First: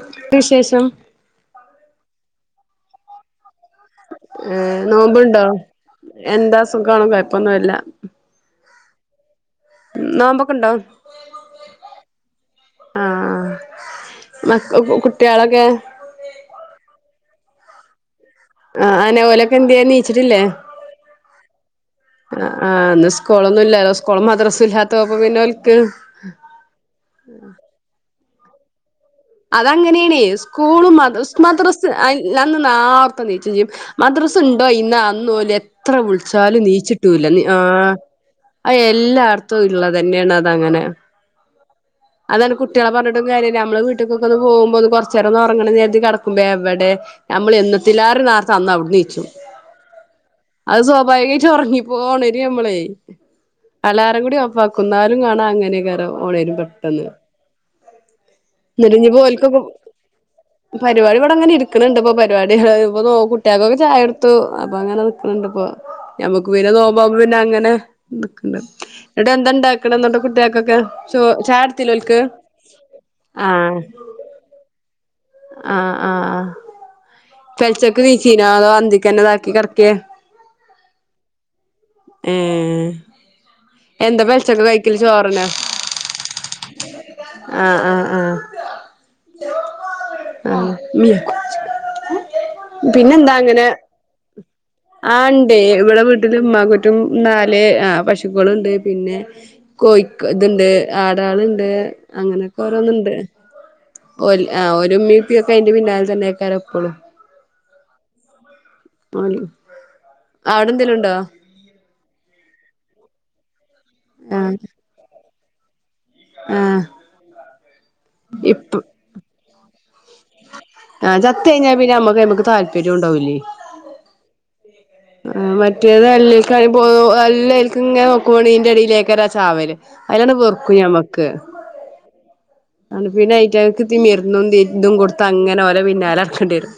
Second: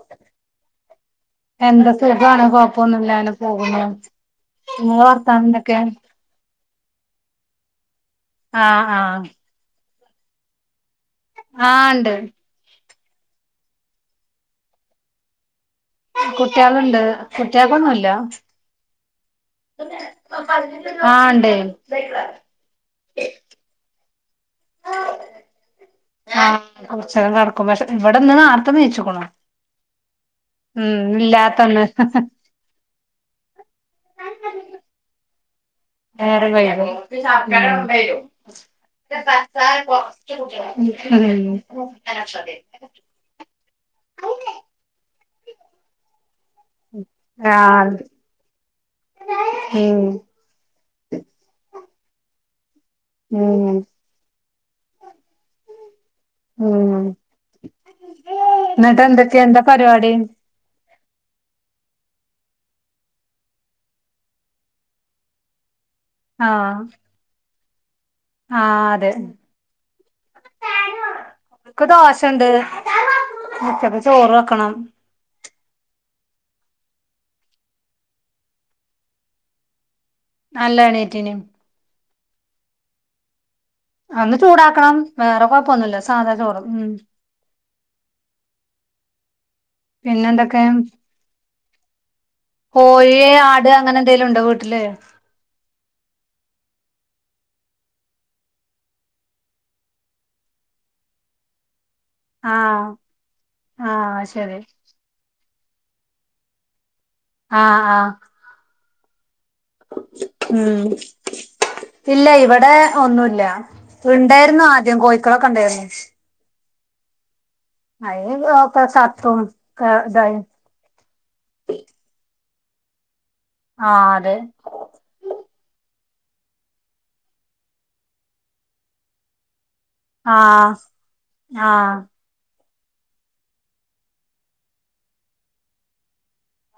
എന്തുണ്ട് വിശേഷം എന്താ സുഖാണ് കൊഴപ്പൊന്നുല്ല അങ്ങനെ പോകുന്നു. ഏഹ് നിങ്ങളെ നോമ്പുണ്ടോ വർത്താനെന്തൊക്കെ? എന്താ സുഖാണ് കൊയപ്പൊന്നുല്ല ആ ഹാ നോമ്പൊക്കൊണ്ടോ? ആ ഇണ്ട് ആ അ മക്ക കു കുട്ട്യേളൊക്കെ? കുട്ട്യേള്ണ്ട് കുട്ട്യേക്കൊന്നുല്ല ആ അയ്നോലൊക്കെന്ത്യേ ന്നീച്ചിട്ടില്ലേ ആഹ് ഇണ്ടേ ആ ആ ഇന്ന് സ്കൂളൊന്നും ഇല്ലലോ സ്കൂളും മദ്രസ്സും ഇല്ലാത്തപ്പോ പിന്നോൽക്ക് ആ കൊറച്ചേരം കടക്കും പക്ഷെ ഇവടന്ന് നാർത്തെ നീച്ച്ക്കുണു അതങ്ങനേണേ സ്കൂളും മദ്രസും ഇല്ലാത്തന്ന് മദ്രസ് അ ഇല്ലാ അന്ന് നാർത്തെ നീച്ചും ചിയ്യും മദ്രസ്സ് ഇണ്ടോ ഇന്ന് അന്നോലെ ത്ര നേരം വിളിച്ചാലും വൈകും നീച്ചിട്ടുല ആ അയെല്ലാട്ത്തും ഇള്ളതന്നേണതങ്ങനെ [unintelligible] അതാണ് കുട്ട്യേള പറഞ്ഞിട്ടും കാര്യല്ല നമ്മള് വീട്ടക്കൊക്ക ഒന്ന് പോകുമ്പൊന്ന് കൊറച്ചേരൊന്നറങ്ങണംന്ന് വിചാരിച്ച് കെടക്കുമ്പെവടെ എ ഉം നമ്മള് ആഹ് എന്നത്തിലാരും നേർത്തെ അന്ന് അവിട് ന്നേച്ചു ഉം അത് സ്വാഭാവികായിട്ട് ഒറങ്ങി പോണര് നമ്മളെ ഊം എല്ലാരും കൂടി ഓഫാക്കുന്നാലും കാണാം അങ്ങനെകാരം ഓണേരും ഉം എന്നിട്ട് നെരിഞ്ഞി എന്തൊക്കെയ കോൽക്കൊക്കെ എന്താ പരിപാടി പരിപാടി ഇവിടങ്ങനെ ഇടുക്കണണ്ട്പ്പൊ പരിപാടി ഹാ ഇപ്പ കോ കുട്ടികൾക്കൊക്കെ ചായ കൊടുത്തു അപ്പൊ അങ്ങനെ ഇണ്ട്പ്പ ഞമ്മക്ക് പിന്ന ആഹ് നേമ്പാവുമ്പ പിന്ന അങ്ങന ആഹ് അതെ എടാ എന്തണ്ടാക്കണം ഇന്നത്ത കുട്ട്യേൾക്കൊക്കെ ചോ ചായുടി ക്ക് ദോശണ്ട് ഉച്ചക്ക് ചോറ് വെക്കണം ആഹ് ആ ഫെൽചക്ക് വീശീനാ ആ അന്തിക്കന്നെതാക്കി കെടക്കേ അല്ലാ എണീറ്റേന് ഉം അന്ന് ചൂടാക്കാം ചോറെന്നെ വേറെ കൊഴപ്പൊന്നുല്ല സാദാ ചോറ് ഉം ആഹ് ആഹ് ആഹ് പിന്നെന്തൊക്കെ ആഹ് കോഴി ആട് അങ്ങനെ എന്തേലും ഉണ്ടോ വീട്ടില് ആ ഇണ്ട് ഇവിട വീട്ടില് ഇമ്മാക്കുറ്റും നാല് ആ പശുക്കളുണ്ട് പിന്നെ കോഴിക്ക ഇത്ണ്ട് ആടാള്ണ്ട് ആഹ് അങ്ങനേക്കോരോന്ന്ണ്ട് ആഹ് ഒരു ശരി ആഹ് ഒരുമ്മിപ്പിക്കെ അയിന്റെ പിന്നാലിൽ തന്നെക്കാെ എപ്പോളും ആഹ് ആഹ് [inaudible] ഉം അവിടെന്തേലു ഉണ്ടോ ഇല്ല ഇവിടെ ഒന്നുല്ല ഉണ്ടാരുന്നു ആദ്യം കോഴിക്കളൊക്കെ ഉണ്ടായിരുന്നു ആഹ അയക്ക സാത്ത ഇതായി ആത്ത കഴഞ്ഞാൽ പിന്നെ നമ്മക്ക് നമക്ക് താല്പര്യം ഉണ്ടാവൂില്ലേ ആഹ അതെ ആ മറ്റേത് എല്ല എല്ലക്കും ഇങ്ങനെ നോക്കുവണ നിന്റെ അടിയിലേക്ക ഒരാ ചാവല് അതിലാണ് ആഹ വെറുക്കും ആഹ അ പിന്നെ അ ഐറ്റ മിരുന്നും തതിന്തും കൊടുത്ത അങ്ങനെ ഓലെ പിന്നാലെ ഇറക്കേണ്ടി വരും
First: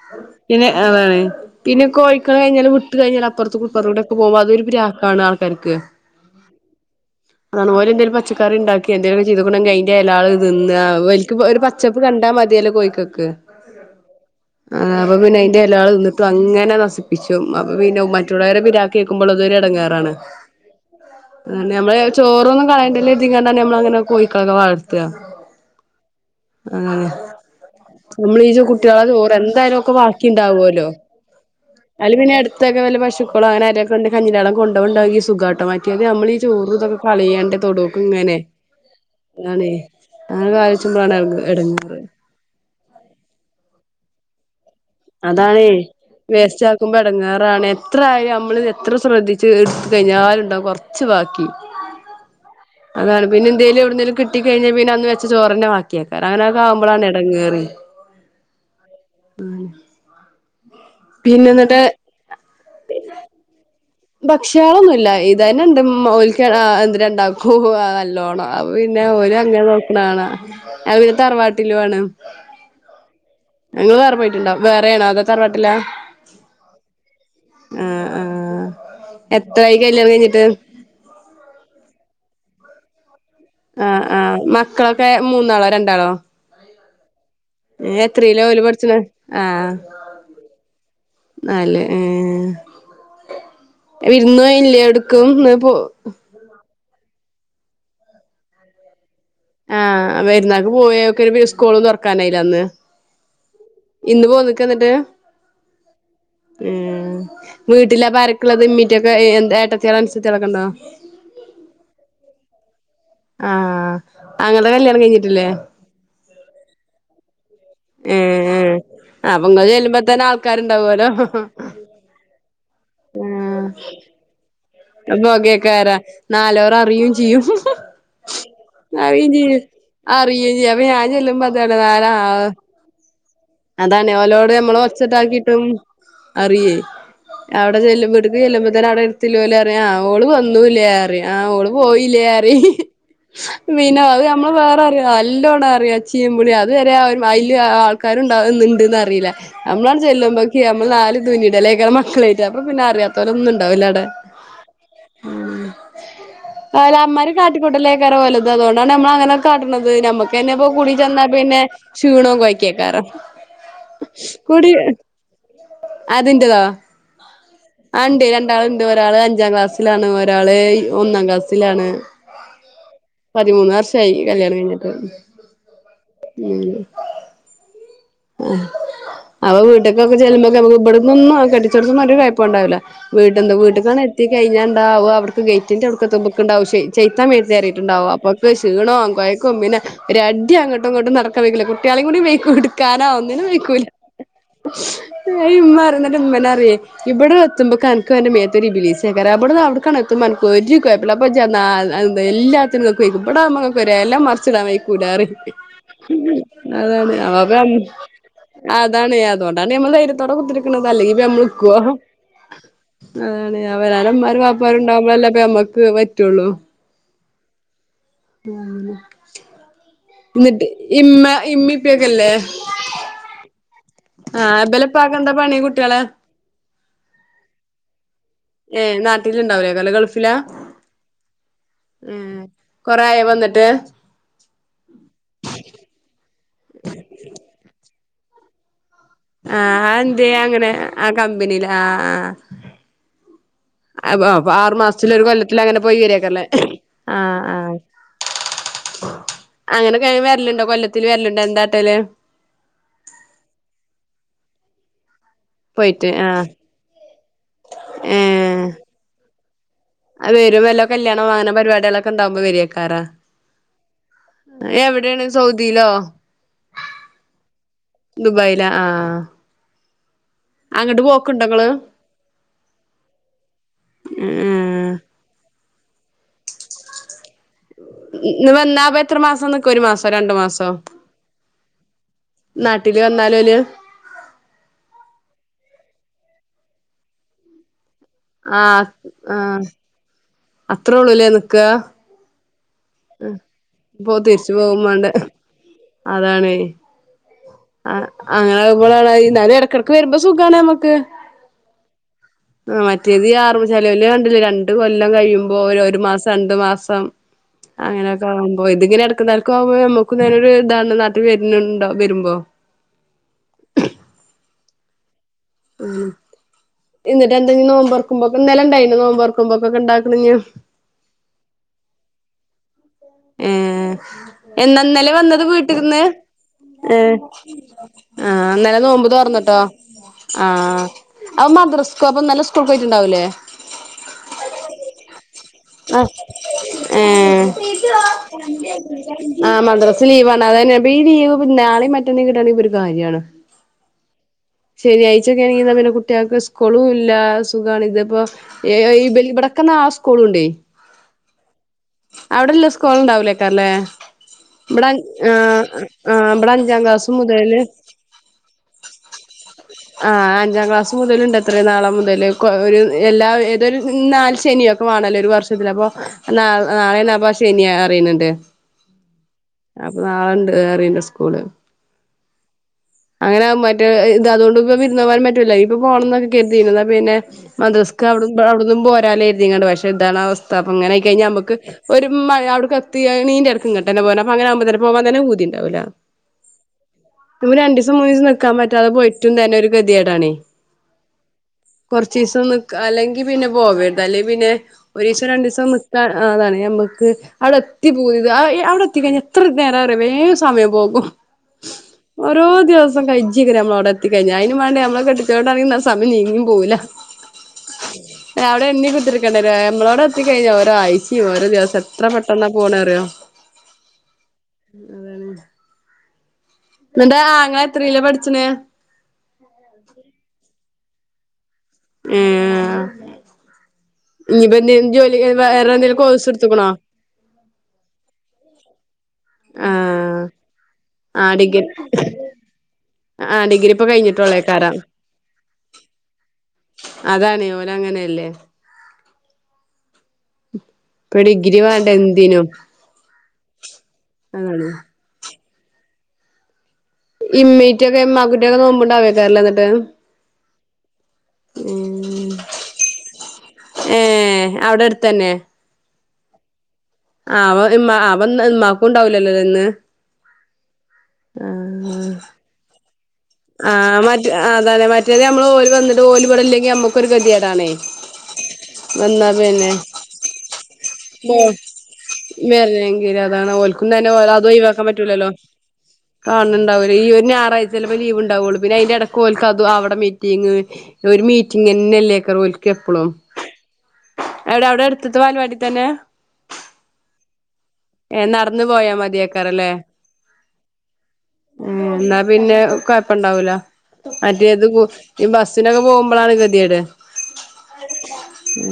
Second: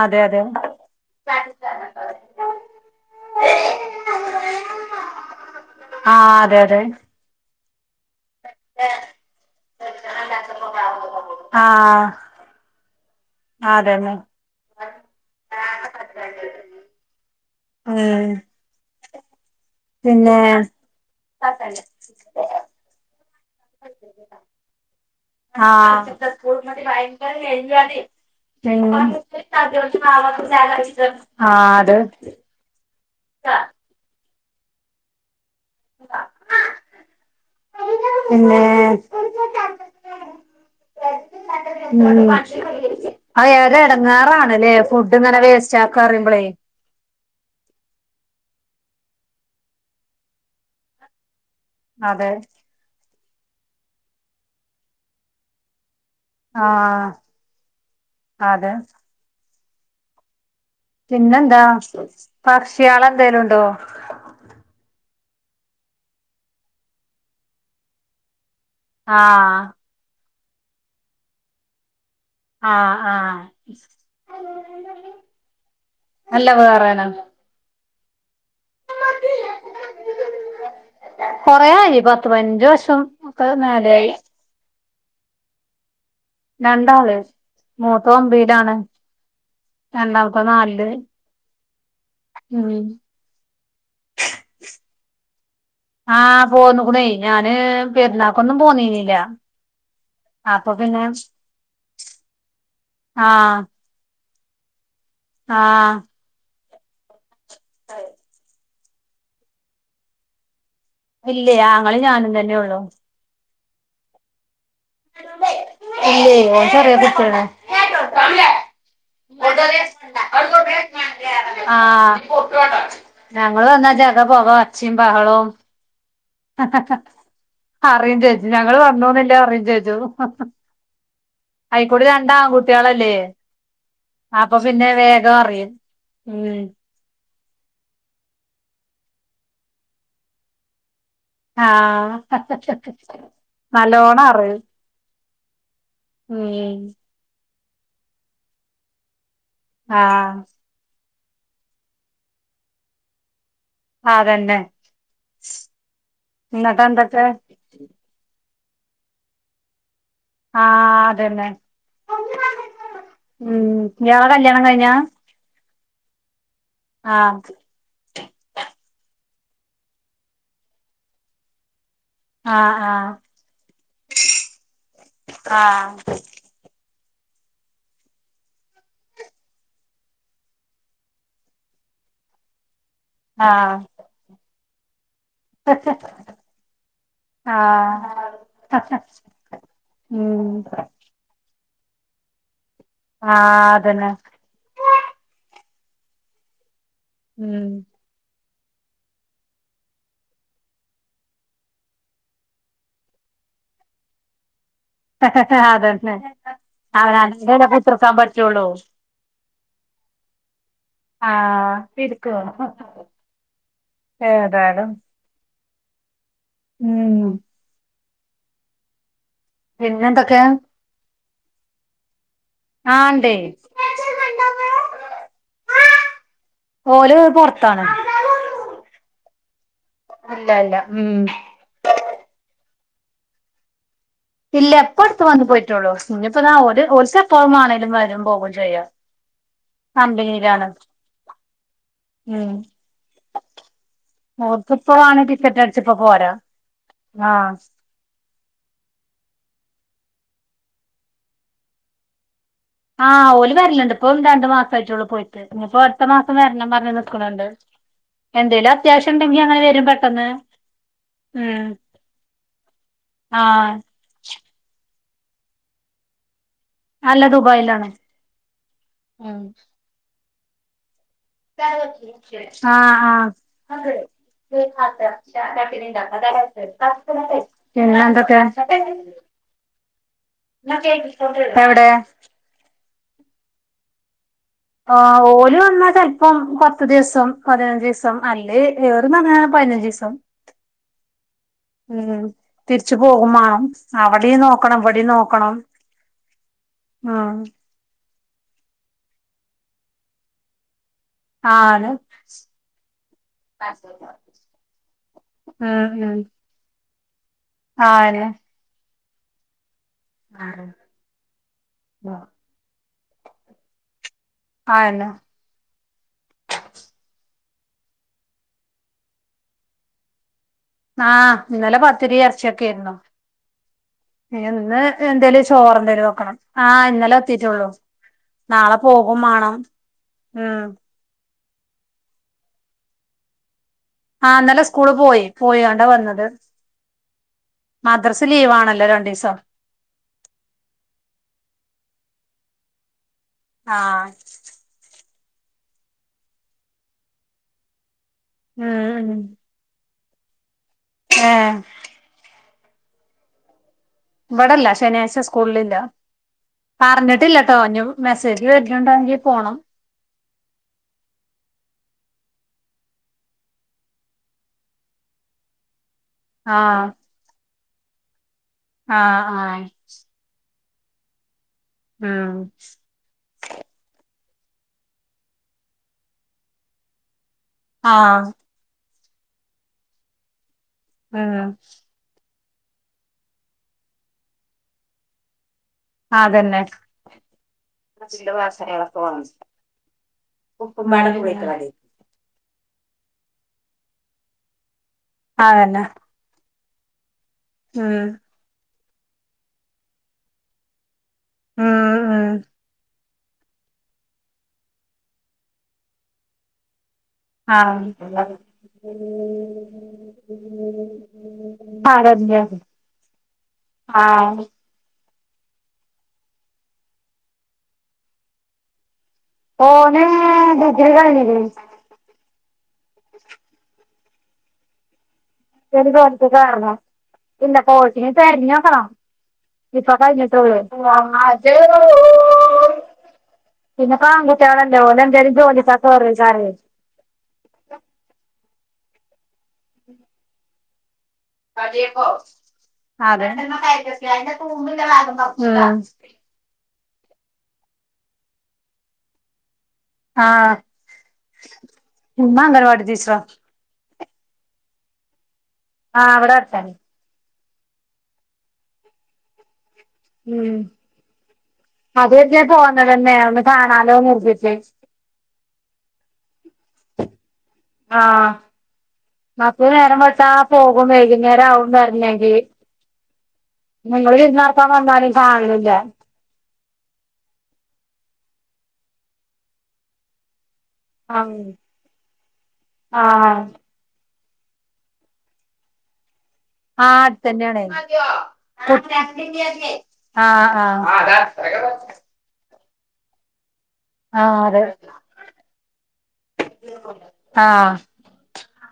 അതെ അതെ പിന്നെ ആ വോണ് [unintelligible] പിന്നെ കോഴിക്കള് കഴിഞ്ഞാല് വിട്ട് കഴിഞ്ഞാൽ അപ്പുറത്ത് കുക്കറ കൂടെക്കെ പോക്പോ അതൊരു്രാക്ക ആൾക്കാർക്ക് ആ അതെ അതെ അതുപോലെ എന്തങ്കിലും പച്ചക്കറി ഉണ്ടാക്കി എന്തങ്കിലക്ക ചെയ്തുക്കെങ്ക ആൾ ഇതിന്ന് വലക്ക് ഒരു ആ പച്ചപ്പ് കണ്ടാ മതിയല്ലോ കോഴിക്കൊക്ക് അതന്നെ ആ അപ്പൊ പിന്നെ അയിന്റെ എല്ലാൾ നിന്നിട്ടും അങ്ങനെ നശിപ്പിച്ചും അപ്പ പിന്നെ ഉം മറ്റുള്ളവരെ പി കേൾക്കുമ്പോൾ അതൊരി ഇടങ്ങാറാണ് [inaudible] ചോറോന്നും കളേണ്ടില്ല ഇതിങ്ങാണ്ടന്നെ നമ്മള അങ്ങനെ കോഴക്കൊക്കെ വളർത്തുക ആ [unintelligible] അങ്ങനെ ഭയങ്കര നമ്മള് ഈ എ കുട്ടികളെ ചോറ് എന്തായാലും [unintelligible] ഒക്കെ ബാക്കി ഉണ്ടാവുമല്ലോ അത് അതില് പിന്നെ അടുത്തൊക്കെ വല പശുക്കളും അങ്ങനെ ഇണ്ട് കഞ്ഞടം കൊണ്ട കൊണ്ടണ്ട് ഈ സുഖഘട്ടമായി ത് നമ്മളീ ഈ ചോറ് ഇതൊക്കെ കളിയണ്ട തൊടുക്കും ഇങ്ങനെ പിന്നെ അതാണ് ഞ കാചുമ്പളാണ് ഇടങ്ങാറ് ഉ അ ഏറെ ഇടങ്ങാറാണല്ലേ ഫുഡ് ഇങ്ങനെ വേസ്റ്റ് ആക്കാ അറുമ്പോളേ നക്കുമ്പ ഇടങ്ങാറാണ് എത്ര ആാലും നമ്മള് എത്ര ശ്രദ്ധിച്ച് എടുത്ത കഴിഞ്ഞാലും ഉണ്ടാവകും കൊറച്ച് ബാക്കി അതെ അതാണ് പിന്നെന്തേലും എവിടുന്നേലും കിട്ടികഴിഞ്ഞാൽ പിന്ന അന്ന് വെച്ച ചോറിനെ യക്കാർ അങ്ങനൊക്കെ ആ ആവുമ്പോളാണ് ഇടംകേറ് അതെ പിന്നെന്താ പക്ഷികളെന്തേലും ഉണ്ടോ പക്ഷികളൊന്നുമില്ല ഇതന്നെ ഇണ്ട് മോള്ക്ക് എന്തി രണ്ടാൾക്കു നല്ലോണം അ പിന്നെ ഒരു അ ആഹ് നോക്കണാണ ഞാൻ പിന്നെ തറവാട്ടില് വേണം അ ആ ഞങ്ങള് വേറെ പോയിട്ടുണ്ടോ വേറെയാണോ അതൊ തറവാട്ടിലൊ നല്ല വേറെന അ ആ എത്ര ആയി കല്യാണം കഴിഞ്ഞിട്ട് കൊറെയായി പത്ത് പതിനഞ്ച വർഷം ഒക്കെ മേല ആയി ക്കളൊക്കെ മൂന്നാളോ രണ്ടാളോ രണ്ടാള് മൂത്തോ എത്രയിലാ ഓല് മ്പലാണ് പഠിച്ചണെ ആഹ് രണ്ടാമത്തോ നാലില് നാല് ങ്ങ് ഉം വിരുന്നു പോയില്ലേ എവിടേക്കും ങ്‌ പോ ആ പോന്ന് കുണേ ഞാന് പെരുന്നാക്കൊന്നും പോന്നീനില്ല ആഹ വരുന്നാൾക്ക് അപ്പൊ പിന്നെ പോയൊക്കെ ഒരു സ്കൂളന്ന് തുറക്കാനായില്ല അന്ന് ആ ഇന്ന് പോ നിക്ക് എന്നിട്ട് ആ മ് വീട്ടിലാ പ്പ രക്കുള്ളത് ഇമ്മീറ്റൊക്കെ എ ഏട്ടത്തിയാ അനുസത്തികളൊക്കണ്ടോ ഇല്ല ആങ്ങളയും ഞാനും തന്നെ ഉള്ളു ആ ആങ്ങളയുടെ കല്യാണം കഴിഞ്ഞിട്ടില്ലേ ഇല്ലേ ഒ സറ അതിട്ടാണ് ഏഹ് അപ്പൊ ഇങ്ങള് ചെല്ലുമ്പോ തന്നെ ആൾക്കാരുണ്ടാവോലോ [unintelligible] [inaudible] ഞങ്ങള് വന്നാ ജക പൊക ബകേക്കാര നാലവർ അറിയും ചെയ്യും ഹിഹി അറിയും ചേച്ചി ഞങ്ങള് വന്നൂന്നില്ല അറിഞ്ഞ് അറിയും അറയും ചെയ്യ ഞാൻ ചെല്ലുമ്പം ആയിക്കുടെ രണ്ടാൺകുട്ടികളല്ലേ അതാണ് ഓലോട് നമ്മൾഒച്ചണ്ടാക്കിട്ടും ഉം അറിയേ അവിടെ ചെല്ലുമ്പോ ഇവിടക്ക് ചെല്ലുമ്പോത്തേന അടെ എടുത്തില്ലോല് പറയും ഓള് വന്നൂല്ലേ ആ ഓള് പോയില്ലേ അറീം പിന്നെ അത് നല്ലോണം നമ്മള് അറിയും വേറെ അറിയ നല്ലോണം അറിയും ഒച്ചിയിംപുളി അത് ഉം വര വല്യ ആൾക്കാരുണ്ടാവുന്നുണ്ട് അറിയില്ല നമ്മള ആ ചെല്ലുമ്പക്ക നമ്മൾ നാല് ഇത് പിന്നിടൽയ്കരം മക്കളായിട്ട അപ്പ പിന്ന അറിയാ റൊന്നുംണ്ടാവില്ലടെ അതന്നെ എന്നിട്ട് മ് എന്തൊക്കെ ലമ്മാരി ക്കുട്ടലേക്ക ര വലതും അതുകൊണ്ടാണ് നമ്മള അങ്ങനെ കാട്ടണത് ഞമ്മ പിന്നെപ്പോ ആ കുടി ചെന്നാ അതന്നെ പിന്നെ ക്ഷീണോ കൊഴകേക്കാരം ഉം ഇയാളെ കല്യാണം കുടി കഴിഞ്ഞാ അതിന്റതോ ആ ആ ഉണ്ട് രണ്ടാള ഉണ്ട് ഒരാള് അഞ്ചാം ക്ലാസ്സിലാണ് ഒരാള് ഒന്നാം ക്ലാസ്സിലാണ് ആ ആ പതിമൂന്ന് വർഷയി കല്യാണം കഴിഞ്ഞിട്ട് ഉം അവ വീട്ടേക്കൊക്കെ ചെല്ലുമ്പോക്ക നമുക്ക് ഇവിടന്നൊന്നു കെട്ടിച്ചെടുത്തരു കയപ്പംണ്ടാവില്ല ആ വീട്ടെന്ന് വീട്ടിക്കാണ് എത്തി കഴിഞ്ഞണ്ടാവുക അവർ ഗേറ്റിന്റെ അടുക്കത്തുമക്ക ഉണ്ടാവും ആ ചെയ്ത്താമേഴത്ത്യറിയിട്ടണ്ടവും അപ്പൊക്ക് ആ ക്ഷീണവും കോഴക്കും പിന്നെ ഒരു ഉം അടി അങ്ങോട്ടും ഇങ്ങോട്ടും നടക്കൻ വെക്കില്ല കുട്ടികളെയും കൂടി മേക്കും ഇടുക്കാനാ ഒന്നിനും ആഹ് വേയ്ക്കൂല്ല അതന്നെ ഇമ്മാറിം ഇമ്മന്നെ റീം ഉം ഇബടത്ത്തുമ്പ കാ ക്ക് ന്റെ മേത്തോരു ഇബ്‌ലീസായ്കാരം അവിടുന് അവിടെകെണ എതുമ്പോ ഒരു കൊയപ്പല്ല അപ്പൊ ഇജ്ജ് ചെന്നാൽ എല്ലാ ക്ക് വെയ്ക്കും ഇവിടവുമ്പോ ങ്ങക്ക് ഒരു എല മറച്ചിടാ വെയ്ക്കൂലറിം അതന്നെ അതാണ് പ്പ അവനവന്റെ കുത്തിർക്കാൻ പറ്റുള്ളൂ അതാണ് അതുകൊണ്ടാണ് മ്മൾ ധൈര്യത്തോടെ കുത്തിരിക്കണത അല്ലെങ്കി ഇപ്പ നമ്മൾ നിക്കുവോ ക്ക് ഹാ അതാണ് അവനാന്റെ ഇമ്മാരും വാപ്പാരു ഉണ്ടാവുമ്പോഴല്ല അമ്മക്ക് പറ്റുള്ളു ഉം ഉം ആ പിന്നെ എന്തൊക്ക എന്നിട്ട് ഇമ്മം ഇപ്പൊക്കല്ലേ ആ ഇണ്ടേ ആഹ് ഇവലപ്പാക്കെ എന്താ പണി കുട്ടികളെ ഓല് പുറത്താണ് ഏ് നട്ടിലുണ്ടാകുല്ലേ അല്ലെ ഗൾഫ് അല്ല അല്ല ഉം ഉം കൊറയൊ വന്നിട്ട് ഇല്ല ഇപ്പോ അടുത്ത് വന്ന് പോയിട്ടുള്ളൂ ഇഞ്ഞിപ്പോ ഇതാ ഒല് ഒലക് എപ്പോഴ ആണെലും വരും പോകുകയും ചെയ്യ ആഹ എന്തേ അങ്ങനെ ആ കമ്പനിൽ ആഹാ ആഹാ ഉം അ ആറു ഓർക്കിപ്പോ മാസത്തില വേണേ ഒരു കൊല്ലത്തി ടിക്കറ്റ് അങ്ങനെ അടിച്ചിപ്പോ പോയി പോരാ വരിയാക്കരല്ലേ ആഹാ ആഹ് ആഹാ അങ്ങനൊക്കെ വരലുണ്ടോ കൊല്ലത്തില് വരലുണ്ടോ എന്താട്ടല് ആഹ്ഓല വരലുണ്ട് ഇപ്പം രണ്ടു മാസ ആയിട്ടൊള്ളൂ പോയി ഇനിപ്പോ അടുത്ത പോയിട്ട് മാസം ആഹ് വരണം പറഞ്ഞ് നിക്കണണ്ട് ഏഹ് എന്തെങ്കലും അത്യാവശ്യം ഉണ്ടെങ്കി അങ്ങനെ വരും പെട്ടെന്ന് അത് വരും വല്ലോ കല്യാണം വാങ്ങന ഉം പരിപാടികളൊക്കെ ഉണ്ടാാവുമ്പോ വെരിയക്കാരം ആഹ് എവിടെയാണ് സൗദിയിലോ അല്ല ദുബായിലാണ് ദുബായില ആഹാ ഉം ഇങ്ങള് ആഹാ ആഹാ ഏഹ് [unintelligible] പിന്നെ എന്തൊക്കെ ഇന്ന് വന്നാ അപ്പൊ എത്ര മാസം നിക്കും ഒരു മാസോ രണ്ടു മാസോ എവിടെ നാട്ടില് വന്നാലോ ഒലു ആ ഓല് വന്നാ ചെലപോം പത്ത് ദിവസം പതിനഞ്ച് ദിവസം അല്ലെ ആഹ് ഇരുന്ന്പരാജൽ ആഹ് പതിനഞ്ച് ദിവസം അത്രേ ഉള്ളൂല്ലേ നിക്കാ ഉം തിരിച്ചു പോകും മാണം അവിടെ നോക്കണം ഇവിടെ നോക്കണം അതാണ് ആഹ ആ അങ്ങനെ [unintelligible] എന്നാലും ഇടക്കിടക്ക് വരുമ്പോ സുഖാണ് നമുക്ക് ആണ് ആ മറ്റേത് [unintelligible] കണ്ടില്ലേ രണ്ട് കൊല്ല കഴിയുമ്പോ ഉം ഒരു ഉം മാസം രണ്ടു മാസം ആയെന്നെ അങ്ങനെയൊക്കെ അപ്പൊ ഇതിങ്ങനെ ഇടക്കും നടുക്കും ആവുമ്പോ നമുക്ക് ഇങ്ങനെ ഒരു ഇതാണ് നാട്ടിൽ വരുന്നുണ്ടോ വരുമ്പോ അതന്നെ ഉ എന്നിട്ട് എന്തെങ്കിലും നോമ്പറക്കുമ്പോക്ക ഇ നല ഇണ്ടായി നോമ്പ [unintelligible] ആഹ് ഇന്നലെ പത്തിരി ഇറച്ചിയൊക്കെ ആയിരുന്നു ഏ ഇന്ന് എന്നാന്നലെ എന്തേലും വന്നത് വീട്ടിന്ന് ചോറെന്തേലും വെക്കണം ആഹ് ഏ ഇന്നലെ എത്തിട്ടുള്ളൂ ആഹ നാളെ ഇന്നലെ നോമ്ബ് പോകും മാണം തുറന്നിട്ടോ ഉം ആഹ അ മദ്രരസക്കോ അപ്പൊ ഇന്നലെ സ്കൂളിൽ പോയിട്ടുണ്ടാവൂലേ ആഹ് ഇന്നലെ സ്കൂള് പോയി പോയാണ്ടാ ആ വന്നത് ആഹ മദ്രസ് ലീവാണല്ലോ രണ്ടീസം ആഹ മദ്രസ ലീവ ആണ അത് ഈ ലീവ് നാളേം മറ്റന്നും കിട്ടാണെങ്കിൽ ഒരു കാര്യമാണ് ആഹ ശനിയാഴ്ച ഒക്കെ ആണെങ്കി പിന്നെ കുട്ടികൾക്ക് സ്കൂളും ഇല്ല സുഖമാണ് ഇതിപ്പോ ഉം [unintelligible] [unintelligible] സ്കളുണ്ടേ ആഹ അവിടെല്ലാം സ്കൂൾ ഇണ്ടാവുലൈറരം ല്ലേ [unintelligible] ഇവിടല്ല ഇബടെ ശനിയാഴ്ച ആഹ് സ്കൂളിലില്ല ആഹ ഇബടെ അഞ്ചാം ക്ലാസ് പറഞ്ഞിട്ടില്ലട്ടോ മുതല് ഇനി മെസ്സേജ് വരിണ്ടെങ്കിൽ പോണം ആ അഞ്ചാം ക്ലാസ് മുതലുണ്ട് എത്ര നാളെ മുതൽ ഒരു എല്ലാ ഏതൊരു നാല് ശനിയൊക്കെ വേണല്ലോ ഒരു വർഷത്തില് അപ്പൊ ന ആഹ് നാളെ നബാശനിയ അറിയുന്നുണ്ട് ആഹ ആഹ അപ്പൊ നാളെണ്ട് അറിണ്ട് സ്കൂള് ആഹ് അങ്ങനാഉം മറ്റേ ഇത് അതോണ്ട് ഇപ്പ വിരുന്ന് പോവാനും പറ്റൂല്ല ഇപ്പൊ പോണം ന്നൊക്കെ കരുതിയിരുന്നതാ പിന്നെ മദ്രസ്ക്ക് ആഹ് അവിടും ബെ അവിടുന്നും പോരാലാര്തീങ്ങണ്ട് പക്ഷെ ഇതാണ് അവസ്ഥ അപ്പൊ ങ്ങനെയ് കഴിഞ് ഉം അമക്ക് ഒരുമ്മഴ അവിടെക്ക് ത്തിയെ നീന്റെടക്ങ്ങട്ടെന്നെ പോര്ണ അപ്പ അങ്ങനാകുമ്പോ തന്നെ പോവാൻ തന്നെ പൂതി ഉണ്ടാവില ആതന്നെ മൂന്നീസം നിക്കാൻ പറ്റാതെ പോയിട്ടും തന്നെ ഒരു [unintelligible] കൊർച്ചീസം നിക്ക അല്ലെങ്കി പിന്നെ പോവേര്ത് അല്ലെങ്കി പിന്നെ ഒരീസം രണ്ടീസം അതന്നെ നിക്കാ അതാണ് ഞമക്ക് അവിടെ എത്തി ഉം പൂതിത് ആഹ് ഈ അവിടെത്തി കഴിഞ്ഞ ത്ര നേരാറിയോ വേം സമയം പോകും ഉം ഉം ഓരോ സം കഴിജ്ക്ക്രാ അമ്മളോടെത്തികഴിഞ്ഞ അയ്ന് മാണ്ടി അമ്ളെ കെട്ടിച്ചോണ്ടാണെങ്ങി സമയം നീങ്ങിൻ പോവ് ല അവിടെ എണ്ണി കുത്തിരിക്കേണ്ടര നമ്മളോടെ എത്തി കഴിഞ്ഞ ഓരാഴ്ചയും ഓരോ ദിവ എത്ര പെട്ടെന്നാ പോണെറിയോ ആഹ് നിന്റെ ആങ്ങള എത്രേലാ പഠിച്ണെ ഓന് ഡിഗ്രി കഴിഞ്ഞിക്ണ് ഏഹ് ഞ്ഞിപ്പ എന്തേം ജോലി വേറെ എന്തെങ്കിലും കോഴ്സ് എടുതുക്ണോ ഇല്ല കോയ്സ് ഞ് തെര്ഞ്ഞോക്കണം ഇപ്പൊ ആഹ് കഴിഞ്ഞിട്ടേ ഒള്ളു ആഹ് ഡിഗ്രി [unintelligible] ആ ഡിഗ്രി ഇപ്പൊ പിന്നെ ഇപ്പ കഴിഞ്ഞിട്ടോള്ളേക്കാരം ആൺകുട്ട്യേളെല്ലെ ഓല് എന്തെലും ജോലി [unintelligible] അതാണ് ഓന് അങ്ങനെയല്ലേ ഇപ്പൊ ഡിഗ്രി അതെ വേണ്ട എന്തിനും ഉം അതാണ് ഇമ്മീറ്റൊക്കെ എമാക്കുട്ടിയൊക്കെ നോമ്പ്ണ്ടാവേകാരല്ലെ ന്നട്ട് ആഹ് ഉമ്മ അംഗനവാടി ടീച്ചറാ ഏഹ് അവിടെട്ത്തന്നെ ആഹ് വടെട്ത്താ ആവഹ് ഇമ്മാ അഹ് വന്ന് ഇമ്മാക്കുണ്ടാഉല്ലല്ലോലെ ഇന്ന് ഉം ആഹ് ആഹ് പോന്ന തന്നെ അഒന്ന് കാണാലോ ന്നര്തീട്ടേ റ്റേത് അമ്മളോൽ വന്ന്ട്ട് ഓല് വിടെല്ലെങ്കി അമ്മക്കൊരു ഗദ്യേടാണേ ആഹ് മറ്റേ നേരം വെൾത്താ പോകും വൈകുന്നേരം ആവും വര്ന്നെങ്കില് വരണെങ്കില് അതാണ് ഓൽക്കും തന്നെ ങങ്ങള് വിര്ന്നാർക്കാൻ വന്നാലും കാൺലില്ല കാൺണ്ടാവില ഈ ഒരു ഞായറാഴ്ചല്ലപ്പോ ലീവ് ഉണ്ടാവുള്ളൂ പിന്നെ അയ്ന്റെടക്ക്ഓൽക്കതു ആവടെ മീറ്റിങ് ഒരു ആഹ് മീറ്റിംഗന്നല്ലേക്കറ് ഓൽക്കെപ്പളും ആഹ് എടെ അവിടെ എടുത്ത്ത ബാലവാടി തന്നെ ആഹ് അട്ത്തന്നെയാണെ ഏഹ് നടന്നു പോയാ മതിയേക്കാരല്ലേ ആഹ് ആഹ് ഉം ന്നാ പിന്നെ കൊയപ്പണ്ടാവൂല ആഹ് അതെ മറ്റേേത് കു ഇ ബസ്സിനൊക്കെ പോഉമ്പളാണ് ഗദ്യേട് ആഹ്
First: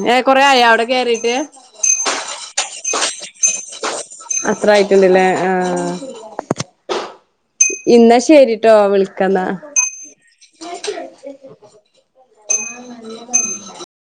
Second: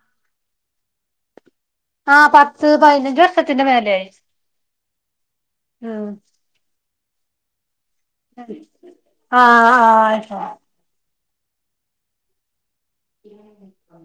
ന്നേ കൊറേ ആയാ അവ്ടെ കേറിട്ട് ആഹ് പത്ത് പയ്നഞ്ച് വർഷത്തിന്റെ മേലെയായി അത്ര ആയിട്ടുണ്ട്ല്ലേ ആഹ് ഉം ഇന്ന ശരിട്ടോ വിളിക്കന്നാ ആഹ് ആഹ് ആഹ് നല്ലതാ ഉ